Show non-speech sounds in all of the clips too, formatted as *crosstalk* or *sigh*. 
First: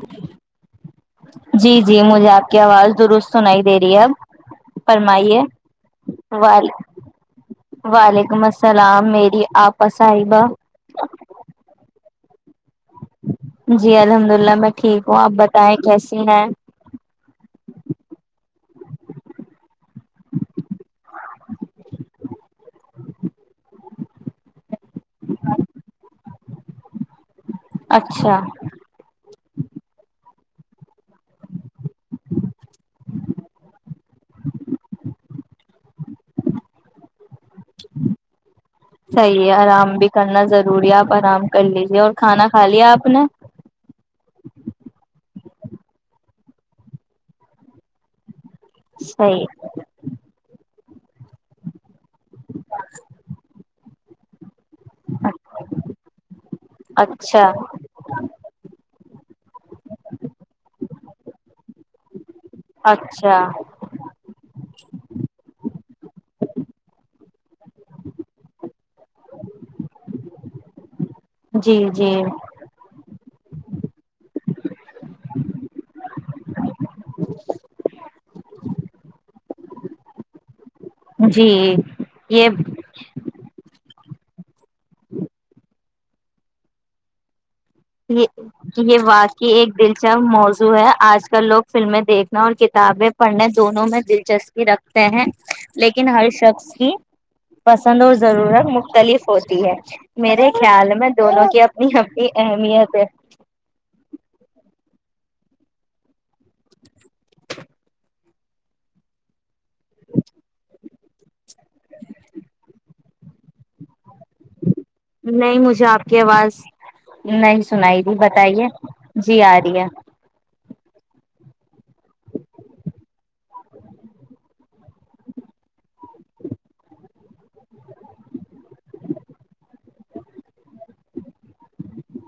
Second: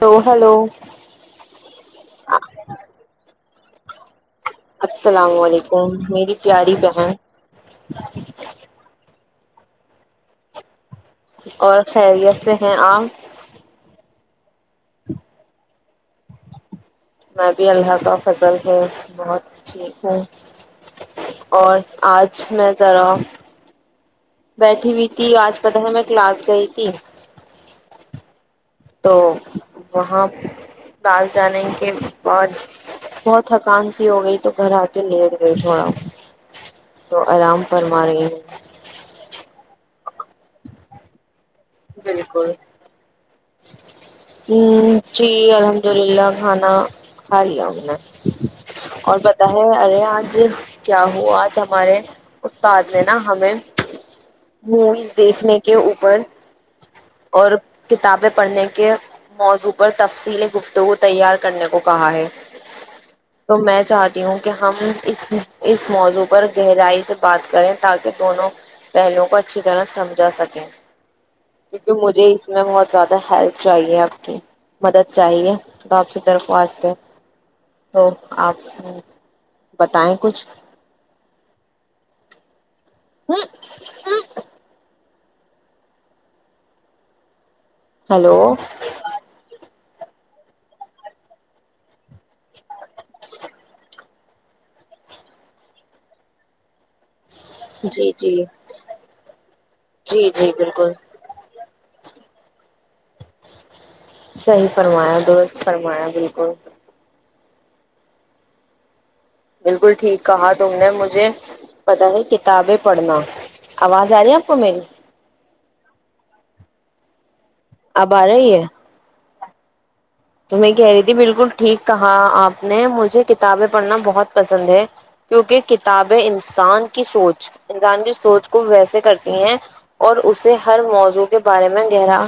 hello hello جی جی مجھے آپ کی آواز درست سنائی دے رہی ہے اب السلام فرمائیے علیکم میری وال پیاری بہن وعلیکم السلام میری آپسحبا *unintelligible* اور خیری ای سے *unintelligible* جی الحمد للہ اللہ میں ٹھیک ہوں آپ بتائیں کیسی ہیں *unintelligible* میں بھی اللہ کا فضل ہے بہت ٹھیک ہوں اور آج میں جا رہا ہ بیٹھی ہوئی تھی آج پتہ ہے میں کلاس گئی تھی اچھا پاس جانے کے بعد بہت تھکان سی ہو گئی تو گھر آ کے لیٹ گئی تھوڑا تو آرام فرما رہی ہوں صحیح ہے آرام بھی کرنا ضروری ہے آپ آرام کر لیجے اور کھانا بالکل ہ کھا لیا آپ نے جی الحمد للہ کھانا کھا لیا ہم نے اور پتا صحیح ہے ارے آج کیا ہو آج ہمارے استاد نے نا ہمیں موویز دیکھنے کے اوپر اچھا اور کتابیں پڑھنے کے موضوع پر تفصیل گفتگو تیار کرنے کو کہا ہے اچھا تو میں چاہتی ہوں کہ ہم اس اس موضوع پر گہرائی سے بات کریں تاکہ دونوں پہلو کو اچھی طرح سمجھا سکیں جی کیونکہ جی مجھے اس میں مت زدہ ہیلپ چاہیے مدد چاہیے تو آپ سے درخواست ہے تو اپ بتائیں کچھ جی یہ ہ ہ یہ ہیلو یہ واقع ایک دلچپ موضوع ہے آج کل لوگ فلمیں دیکھنا اور کتابیں پڑھنے دونوں میں دلچسپی رکھتے ہیں لیکن ہر شخص کی پسند جی اور جی ضرورت مختلف ہوتی ہے جی جی میرے بالکل خیال میں دونوں کی نہیں ہی د نہیں یہ سے صحیح فرمایا درست فرمایا بالکل بالکل ٹھیک کہا تم نے مجھے پتا ہے کتابیں پڑھنا آواز آ رہی ہے آپ کو میری نہیں مجھے آپ کی آواز نہیں سنائی اب تھی آ رہی ہے بتائیے جی آ رہی ہے میں کہہ رہی تھی بالکل ٹھیک کہا آپ نے مجھے کتابیں پڑھنا بہت پسند ہے کیونکہ کتابیں انسان کی سوچ انسان کی سوچ کو ویسے کرتی ہیں اور اسے ہر موضوع کے بارے میں گہرا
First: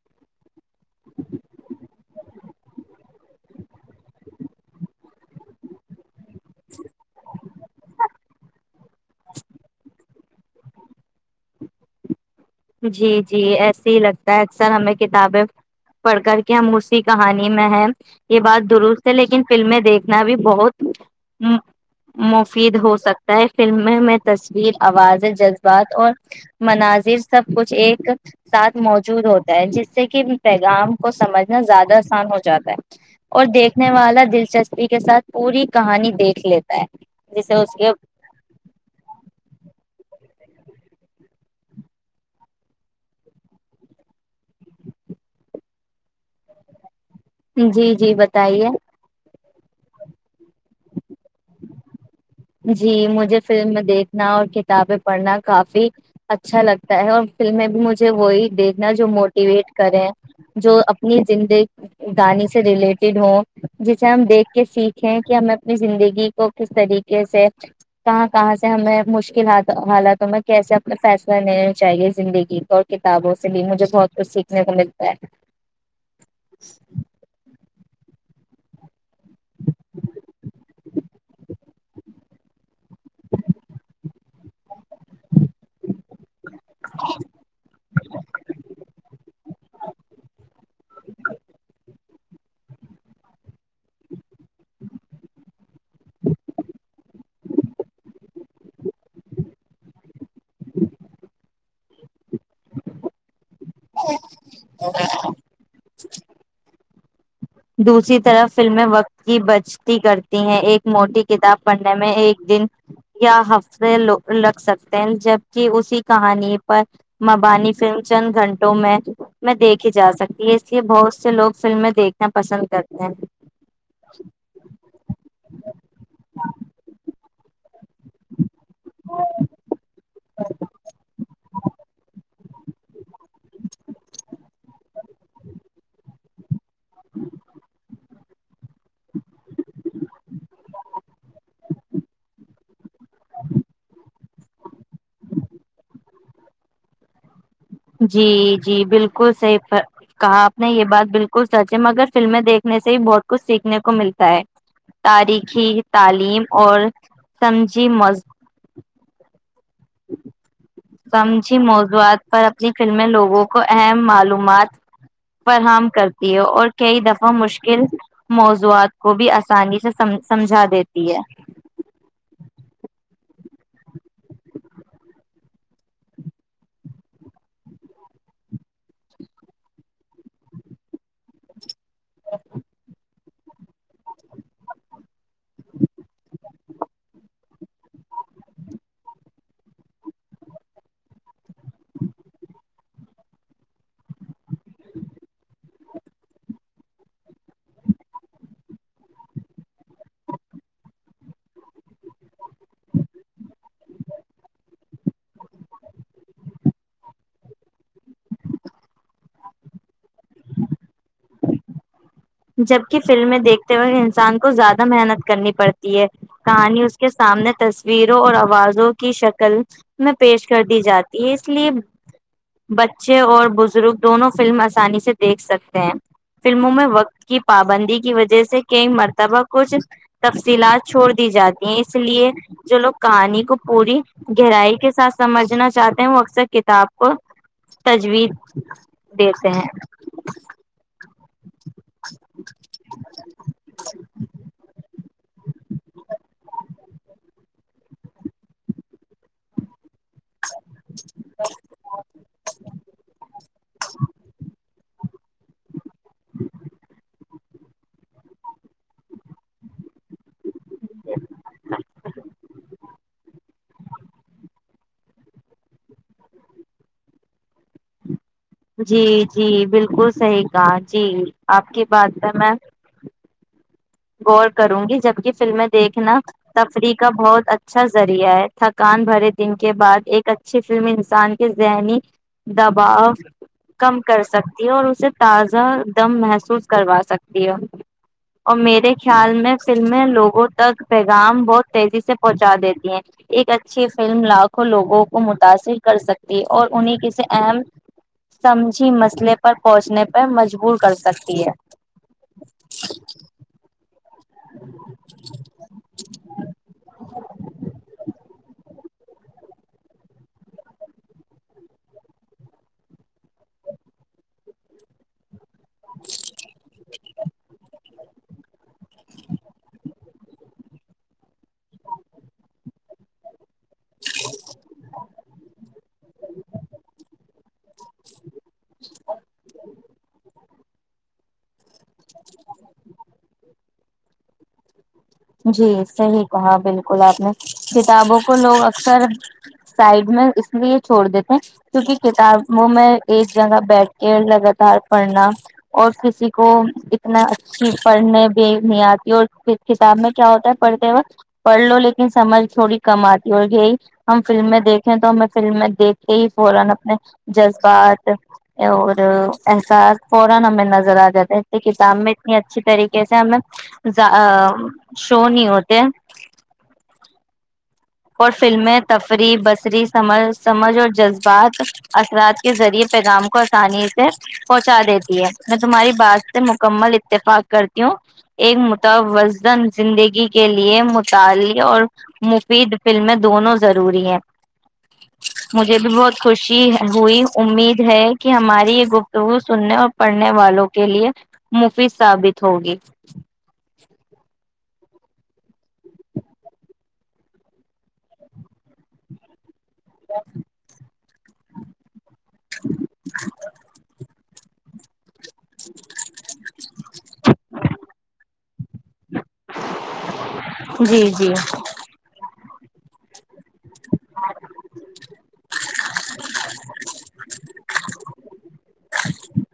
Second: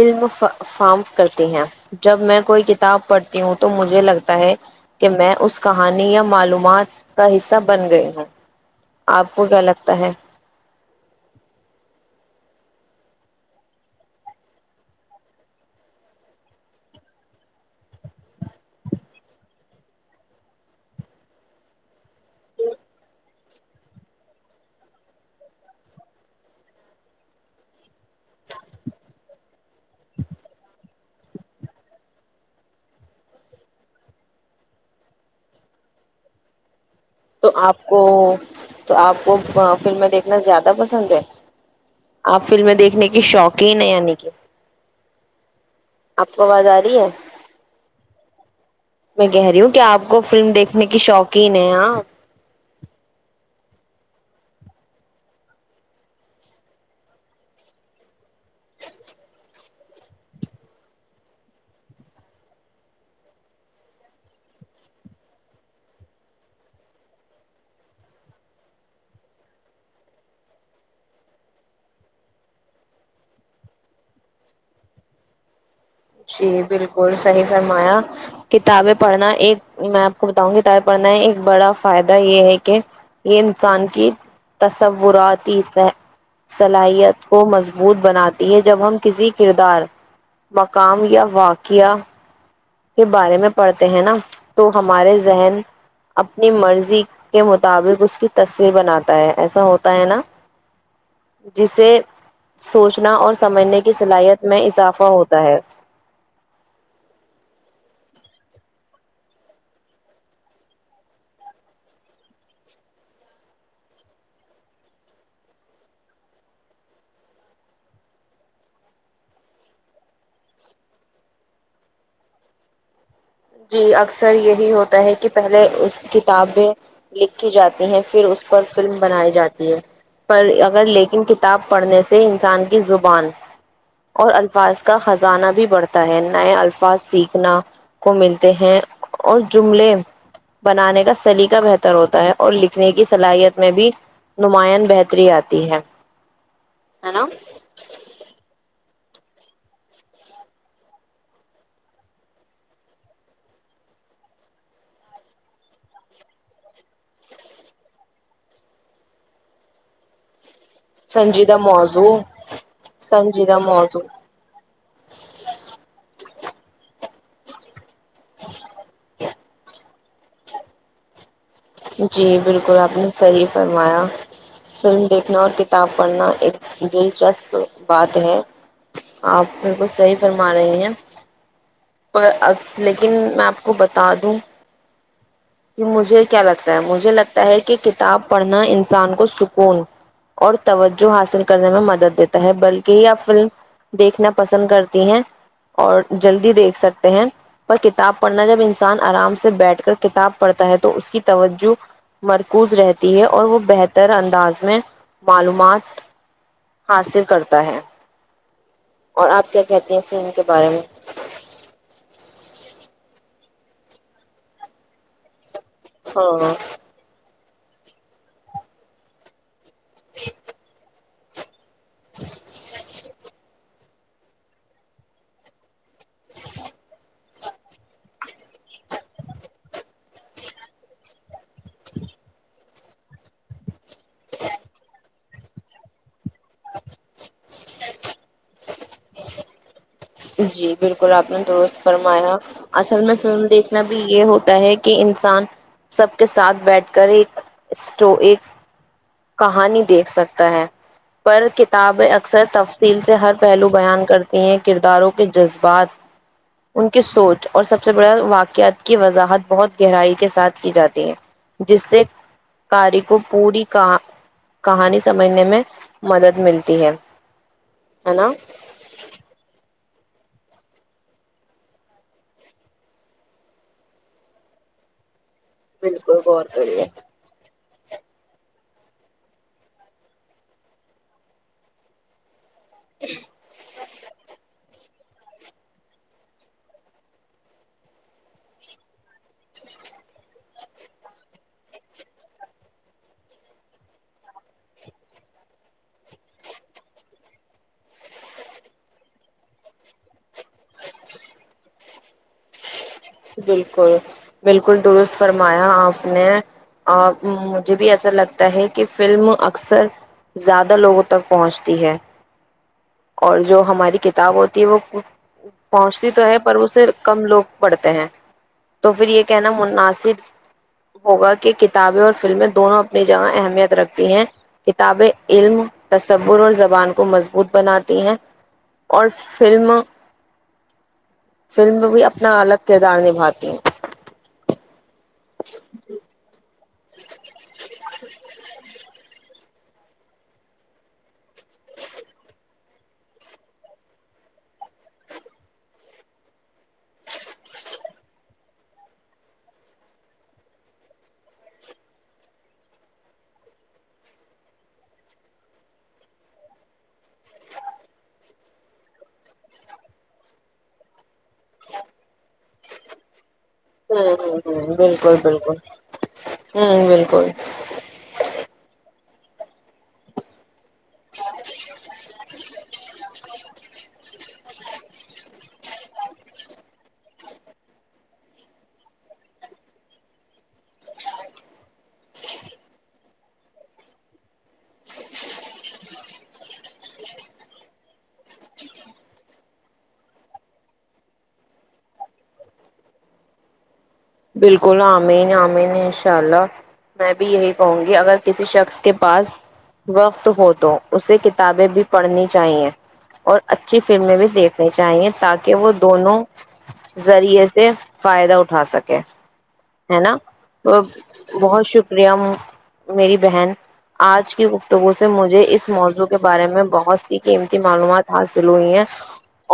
علم فم کرتی ہیں جب میں کوئی کتاب پڑھتی ہوں تو مجھے لگتا ہے کہ میں اس کہانی یا معلومات کا حصہ بن گئی ہوں آپ کو کیا لگتا ہے جی جی ایسے ہی لگتا ہے اکثر ہمیں کتابیں پڑھ کر کے ہم اسی کہانی میں ہیں یہ بات درست ہے لیکن فلمیں دیکھنا بھی بہت مفید ہو سکتا ہے فلمیں میں تصویر آوازیں جذبات اور مناظر سب کچھ ایک ساتھ موجود ہوتا ہے جس سے کہ پیغام کو سمجھنا زیادہ آسان ہو جاتا ہے اور دیکھنے والا دلچسپی کے ساتھ پوری کہانی دیکھ لیتا ہے تو جیسے اس آپ کے کو تو آپ کو فلمیں دیکھنا زیادہ پسند ہے آپ فلمیں دیکھنے کے شوق ہی ہیں یعنی کہ آپ کو آواز آ رہی ہے جی جی بتائیے میں کہہ رہی ہوں کہ آپ کو فلم دیکھنے کی شوق کینے آ جی مجھے فلم دیکھنا اور کتابیں پڑھنا کافی اچھا لگتا ہے اور فلم میں بھی مجھے وہی دیکنا جو موٹیویٹ کریں جو اپنی زند گانی سے ریلیٹڈ ہ جسے ہم دیکھ کے سیکھیں کہ ہمیں اپنی زندگی کو کس طریقے سے کہاں کہاں سے ہمیں مشکل حالاتوں میں کیسے اپنا فیصلہ لینا چاہیے زندگی کو اور کتابوں سے بھی مجھے بہت کچھ سیکھنے کو ملتا ہے جی بالکل صحی فرمایا کتابیں پڑھنا ایک میں آپ کو بتاؤں گ کتابیں پڑھنا ایک بڑا فائدہ یہ ہے کہ یہ انسان کی تصوراتی صلاحیت کو مضبوط بناتی ہیں جب ہم کسی کردار م یا واقعہ ہ کے بارے میں پڑھتے ہیں نا تو ہمارے ذہن اپنی مرضی کے مطابق اس کی تصویر بناتا ہے ایسا ہوتا ہے نا ج جسے سوچنا اور سمجھنے کی صلاحیت میں اضافہ ہوتا ہے دوسری طرف فلمیں وقت کی بچتی کرتی ہیں ایک موٹی کتاب پڑھنے میں ایک دن یا ہفتے لگ سکتے ہیں جبک اسی کہانی پر مبانی فلم چند گھنٹوں میں میں دیکھی جا سکتی ہے اس لیے بہت سے لوگ فلمیں دیکھ پسند کرتے ہیں جی اکثر یہی ہوتا ہے کہ پہلے اس کتاب میں ل کی جاتی ہیں پھر اس پر فلم بنائی جاتی ہے پر اگر لیکن کتاب پڑھنے سے انسان کی زبان اور الفاظ کا خزانہ بھی بڑھتا ہے نئے الفا بس سیکھنا کو ملتے ہیں اور جملے بنانے کا سلیقہ بہتر ہوتا ہے اور ل سکھنے کی صلاحیت میں بھی نماند بہتری آتی ہے نا جی جی بالکل صحیح کہا آپ نے یہ بات بالکل سچ ہے مگر فلمیں دیکھنے سے ہی بہت کچھ سیکھنے کو ملتا ہے تاریخی تعلیم اور سمجھی مز سمجھی سنجیدہ موضوع موضوعات پر فلمیں لوگوں سنجیدہ کو موضوع اہم معلومات فراہم کر اور کئی دفعہ مشکل موضوعات کو بھی آسانی سےم سمجھا دیتی ہے جی بالکل آپ نے صحیح فرمایا فلم دیکھنا اور کتاب پڑھنا ایک دلچسپ بات ہے آپ بالکل صحیح فرما رہی ہیں پر ا لیکن میں آپ کو بتا دوں یہ مجھے کہ کتاب پڑھنا انسان کو سکون اور توجہ حاصل کرنے میں مدد دیتا ہے بلکہ ہی آب فلم دیکھنا پسند کرتی ہیں اور جلدی دیکھ سکتے ہیں پر کتاب پڑھنا جب انسان آرام سے بیٹھ کر کتاب پڑھتا ہے تو اس کی توجہ مرکوز رہتی ہے اور وہ بہتر انداز میں معلومات حاصل کرتا ہے اور آپ کیا کہتے ہیں ف ان کے بارے میں جبک فلمیں دیکھتے وقت انسان کو زیادہ محنت کرنی پڑتی ہاں کہانی اس کے سامنے تصویروں اور آوازوں کی شکل میں پیش کر دی جاتی ہے اس لیے بچے اور بز ر دونوں فلم آسانی سے دیکھ سکتے ہیں فلموں میں وقت کی پابندی کی وجہ سے سے کہئی مرتبہ کچھ تفصیلات چھوڑ دی جاتی ہیں اس لیے جو لوگ کہانی کو پوری گہرائی کے ساتھ سمجھنا چاہتے ہیں وہ سر کتاب کو تجویز دیتے ہیں جی بالکلپ آپ نے درست فرمایا اصل میں فلم دیکھنا بھی یہ ہوتا ہے کہ انسان سب کے ساتھ بیٹھ کر ایک اسٹو ایک کہانی دیکھ سکتا ہے پر کتابیں اکثر تفصیل سے ہر پہلو بیان کرتی ہیں کرداروں کو کے جذبات ان کی سوچ اور سب سے بڑا واقعات کی وضاحت بہت گہرائی کے ساتھ کی جاتی ہے جس سے کاری کو پوری کہہا کہانی سمجھنے میں مدد ملتی ہے ہے نا جی جی بالکل صحیح کہا جی آپ کی بات ہے میں غور کروں گی جبک فلمیں دیکھنا بالکل غور کریے تفریح کا بہت اچھا اچھا ذریعہ ہے تھکان بھرے دن کے بعد ایک اچھی فلم انسان کے ذہنی دباؤ کم کر سکتے اور اسے تازہ دم محسوس کروا سکتی ہو اور میرے خیال میں پھر میں لوگوں تک پیغام بہت تیزی سے پہنچا دیتی ہیں ایک اچھی فلم لاکھوں لوگوں کو متاثر کر سکتی ہے اور انہیں کسی اہم سمجھی مسئلے پر پہنچنے پر مجبور کر سکتی ہے بالکل بالکل درست فرمایا آپ نے آ مجھے بھی ایسا لگتا ہے کہ فلم اکثر زیادہ لوگوں تک پہنچتی ہے اور جو ہماری کتاب ہوتی ہے وہ پہنچتی تو ہے پر اسے کم لوگ بڑتے ہیں تو پھر یہ کہنا مناسب ہوگا کہ کتابیں اور فلمیں دونوں اپنی جگہ اہمیت رکھتی ہیں کتابیں علم تصور اور زبان کو مضبوط بناتی ہیں اور فلم فلم بھی اپنا الگ کردار نبھاتی ہے جی صحی کہا بالکل گلاپ نے کتابوں کو لوگ اکثر سائڈ میں اس لیے چھوڑ دیتے کیونکہ کتابوں میں ایک جگہ بیٹھ کے لگاتار پڑھنا اور کسی کو اتنا اچھی پڑھنے بھی نہیں آتی اور کتاب میں کیا ہوتا ہے پڑتے وقت پڑ لو لیکن سمجھ تھوڑی کم آتی اور یہی ہم فلمیں دیکھنے تو ہمیں فلمیں دیکھتے ہی فورن اپنے جذبات اور احساس فورن ہمیں نظر آجاتے ہیں کتاب میں اتنی اچھی طریقہے سے ہمیں *unintelligible* بالکل شو نہیں ہوتے ہیں ہوں بالکل اور فلمیں تفریح بصری سمج سمجھ اور جذبات اثرات کے ذریعے پیغام کو آسانی سے پہنچا دیتی ہے میں تمہاری بات سے مکمل اتفاق کرتی ہوں ایک متون زندگی کے لیے مطع اور مفید فلمیں دونوں ضروری ہیں مجھے بھی بہت خوشی ہوئی امید ہے کہ ہماری یہ گفتگو سننے اور پڑھنے والوں کے لیے مفید ثابت ہوگی بالکل آمین آمین ان شاء اللہ میں بھی یہی کہوں گی اگر کسی شخص کے پاس وقت ہو تو اسے کتابیں بھی پڑھنی چاہیے اور اچھی فلمیں بھی دیکھ نہیں چاہیے *unintelligible* تاکہ وہ دونوں ذریعے سے فائدہ اٹھا سکے ہے نا جی جی بہت شکریہ میری بہن آج کی گفتگو سے مجھے اس موضوع کے بارے میں بہت سی قیمت معلومات حاصل ہوئی ہیں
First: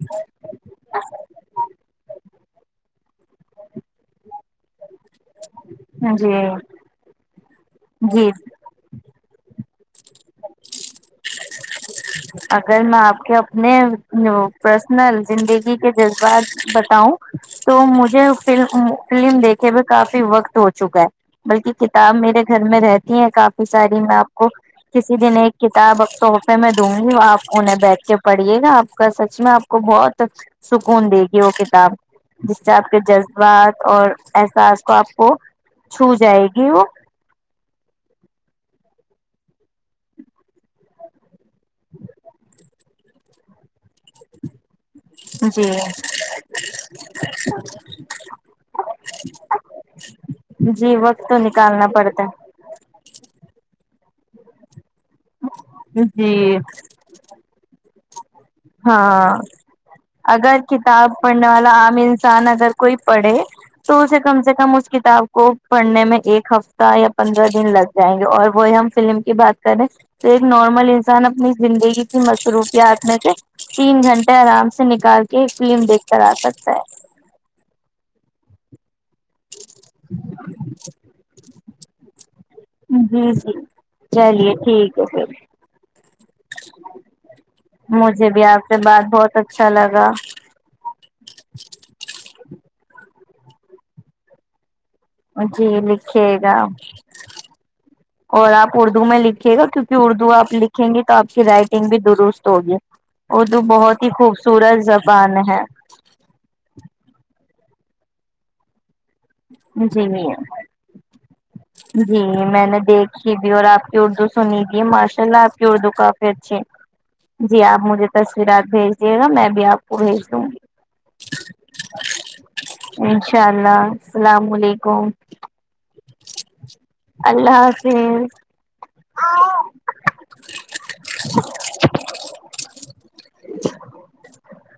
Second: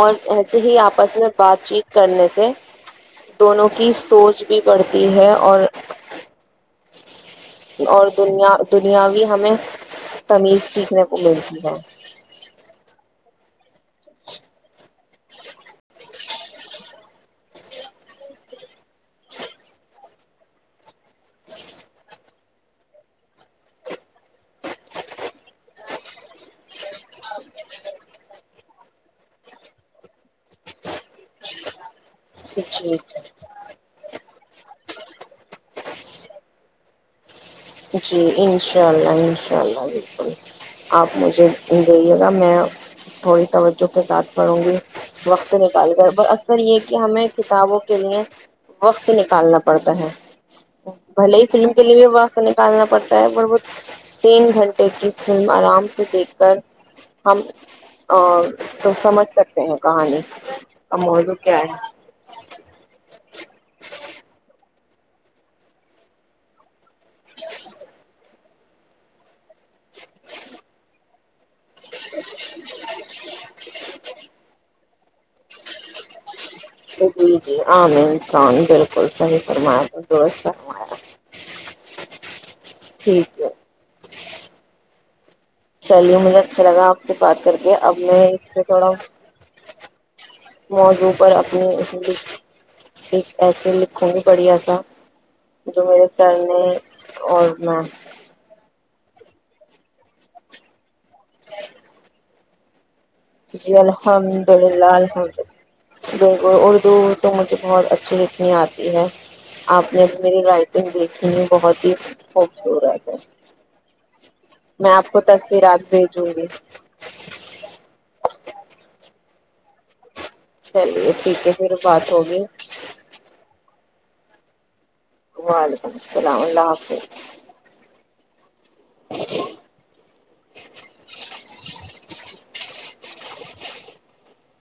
اور ایسے ہی آپس میں بات چیت کرنے سے دونوں کی سوچ بھی پڑتی ہے اور *unintelligible* جی اور جی دنیا دنیا بھی ہمیں تمیز سیکھنے کو ملتی ہے اگر میں آپ کے اپنے پرسنل زندگی کے جذبات بتاؤں تو مجھے ف فلم دیکھے میں کافی وقت ہو چکا ہے بلکہ کتاب میرے گھر میں رہتی ہے کافی ساری میں آپ کو کسی دن ایک کتاب اب تحفے میں دوں ج آپ انہیں بیٹھ کے پڑھیے گا آپ کا سچ میں آپ کو بہت سکون دے گی وہ کتاب جس سے آپ کے جی جذبات اور احساس کو آپ کو چھو جائے گی وہ اناء اللہ بالکل آپ مجھے دیئیے گا میں تھوڑی توجہ کے ساتھ پڑھوں گی وقت جی نکال کر پر اکثر یہ کہ ہمیں کتابوں کے لیے وقت نکالنا پڑتا ہے جی وقت بھلے تو ہی فلم کے نکالنا لیے بھی پڑتا وقت نکالنا پڑتا ہے ببہت تین گھنٹ *unintelligible* کی فلم آرام سے ہے دیکھ کر جی ہم تو سمجھ ہاں سکتے ہیں کہانی اگر کا کتاب موضوع پڑھنے کیا والا ہے عام انسان اگر کوئی پڑھے تو اسے کم سے کم اس کتاب کو پڑھنے میں ایک ہفتے س یا پندرہ دن لگ جائیں گے اور وہ ہم فلم کی بات کریں تو ایک نارمل انسان اپنی زندگی کی مصروفیات *unintelligible* تین گھنٹے آرام سے نکال کے ایک فلم دیکھ کر آ سک جی جی آم انسان بالک کوس ہی فرمیاا تھا د فمیاا جی جی چلیے ٹھیک ا چلیے مجھے اچھا لگا آپ سے بات کر کے اب میں اس پہ تھوڑا ا موضوع پر اپنی اس ایک ایسے لکھوں میں پڑھیاسا جی لکھیے گا اور میں اور آپ اردو میں لکھھیے گا کیوںکہ اردو آپ لکھیں گی تو آپ کی رائٹنگ بھی درست ہوگی اردو جی بہت ہی الحمد خوبصورت للہ زبان الحمد ہے ب اردو ا مج بہت اچھی لکھنی آتی ہے آپ نے جی اب میری رائٹنگ دیکھی ہے بہت ہی جی میں نے خوبصورت ہے دیکھیھی بھی اور آپ کی اردو سنی دی ہے میں کو ماشاء اللہ آپ کی تصویرات اردو بھیجوں کافی گی اچھی ہے جی آپ مجھے ت پھر رات بھیجے گا میں بھی آپ کو بھیج دوں گی چلیے ٹھیک ہے پھر بات ہوگئی انشاء اللہ السلام علیکم وعلیکم السلام حافظ اللہ حافظ *unintelligible*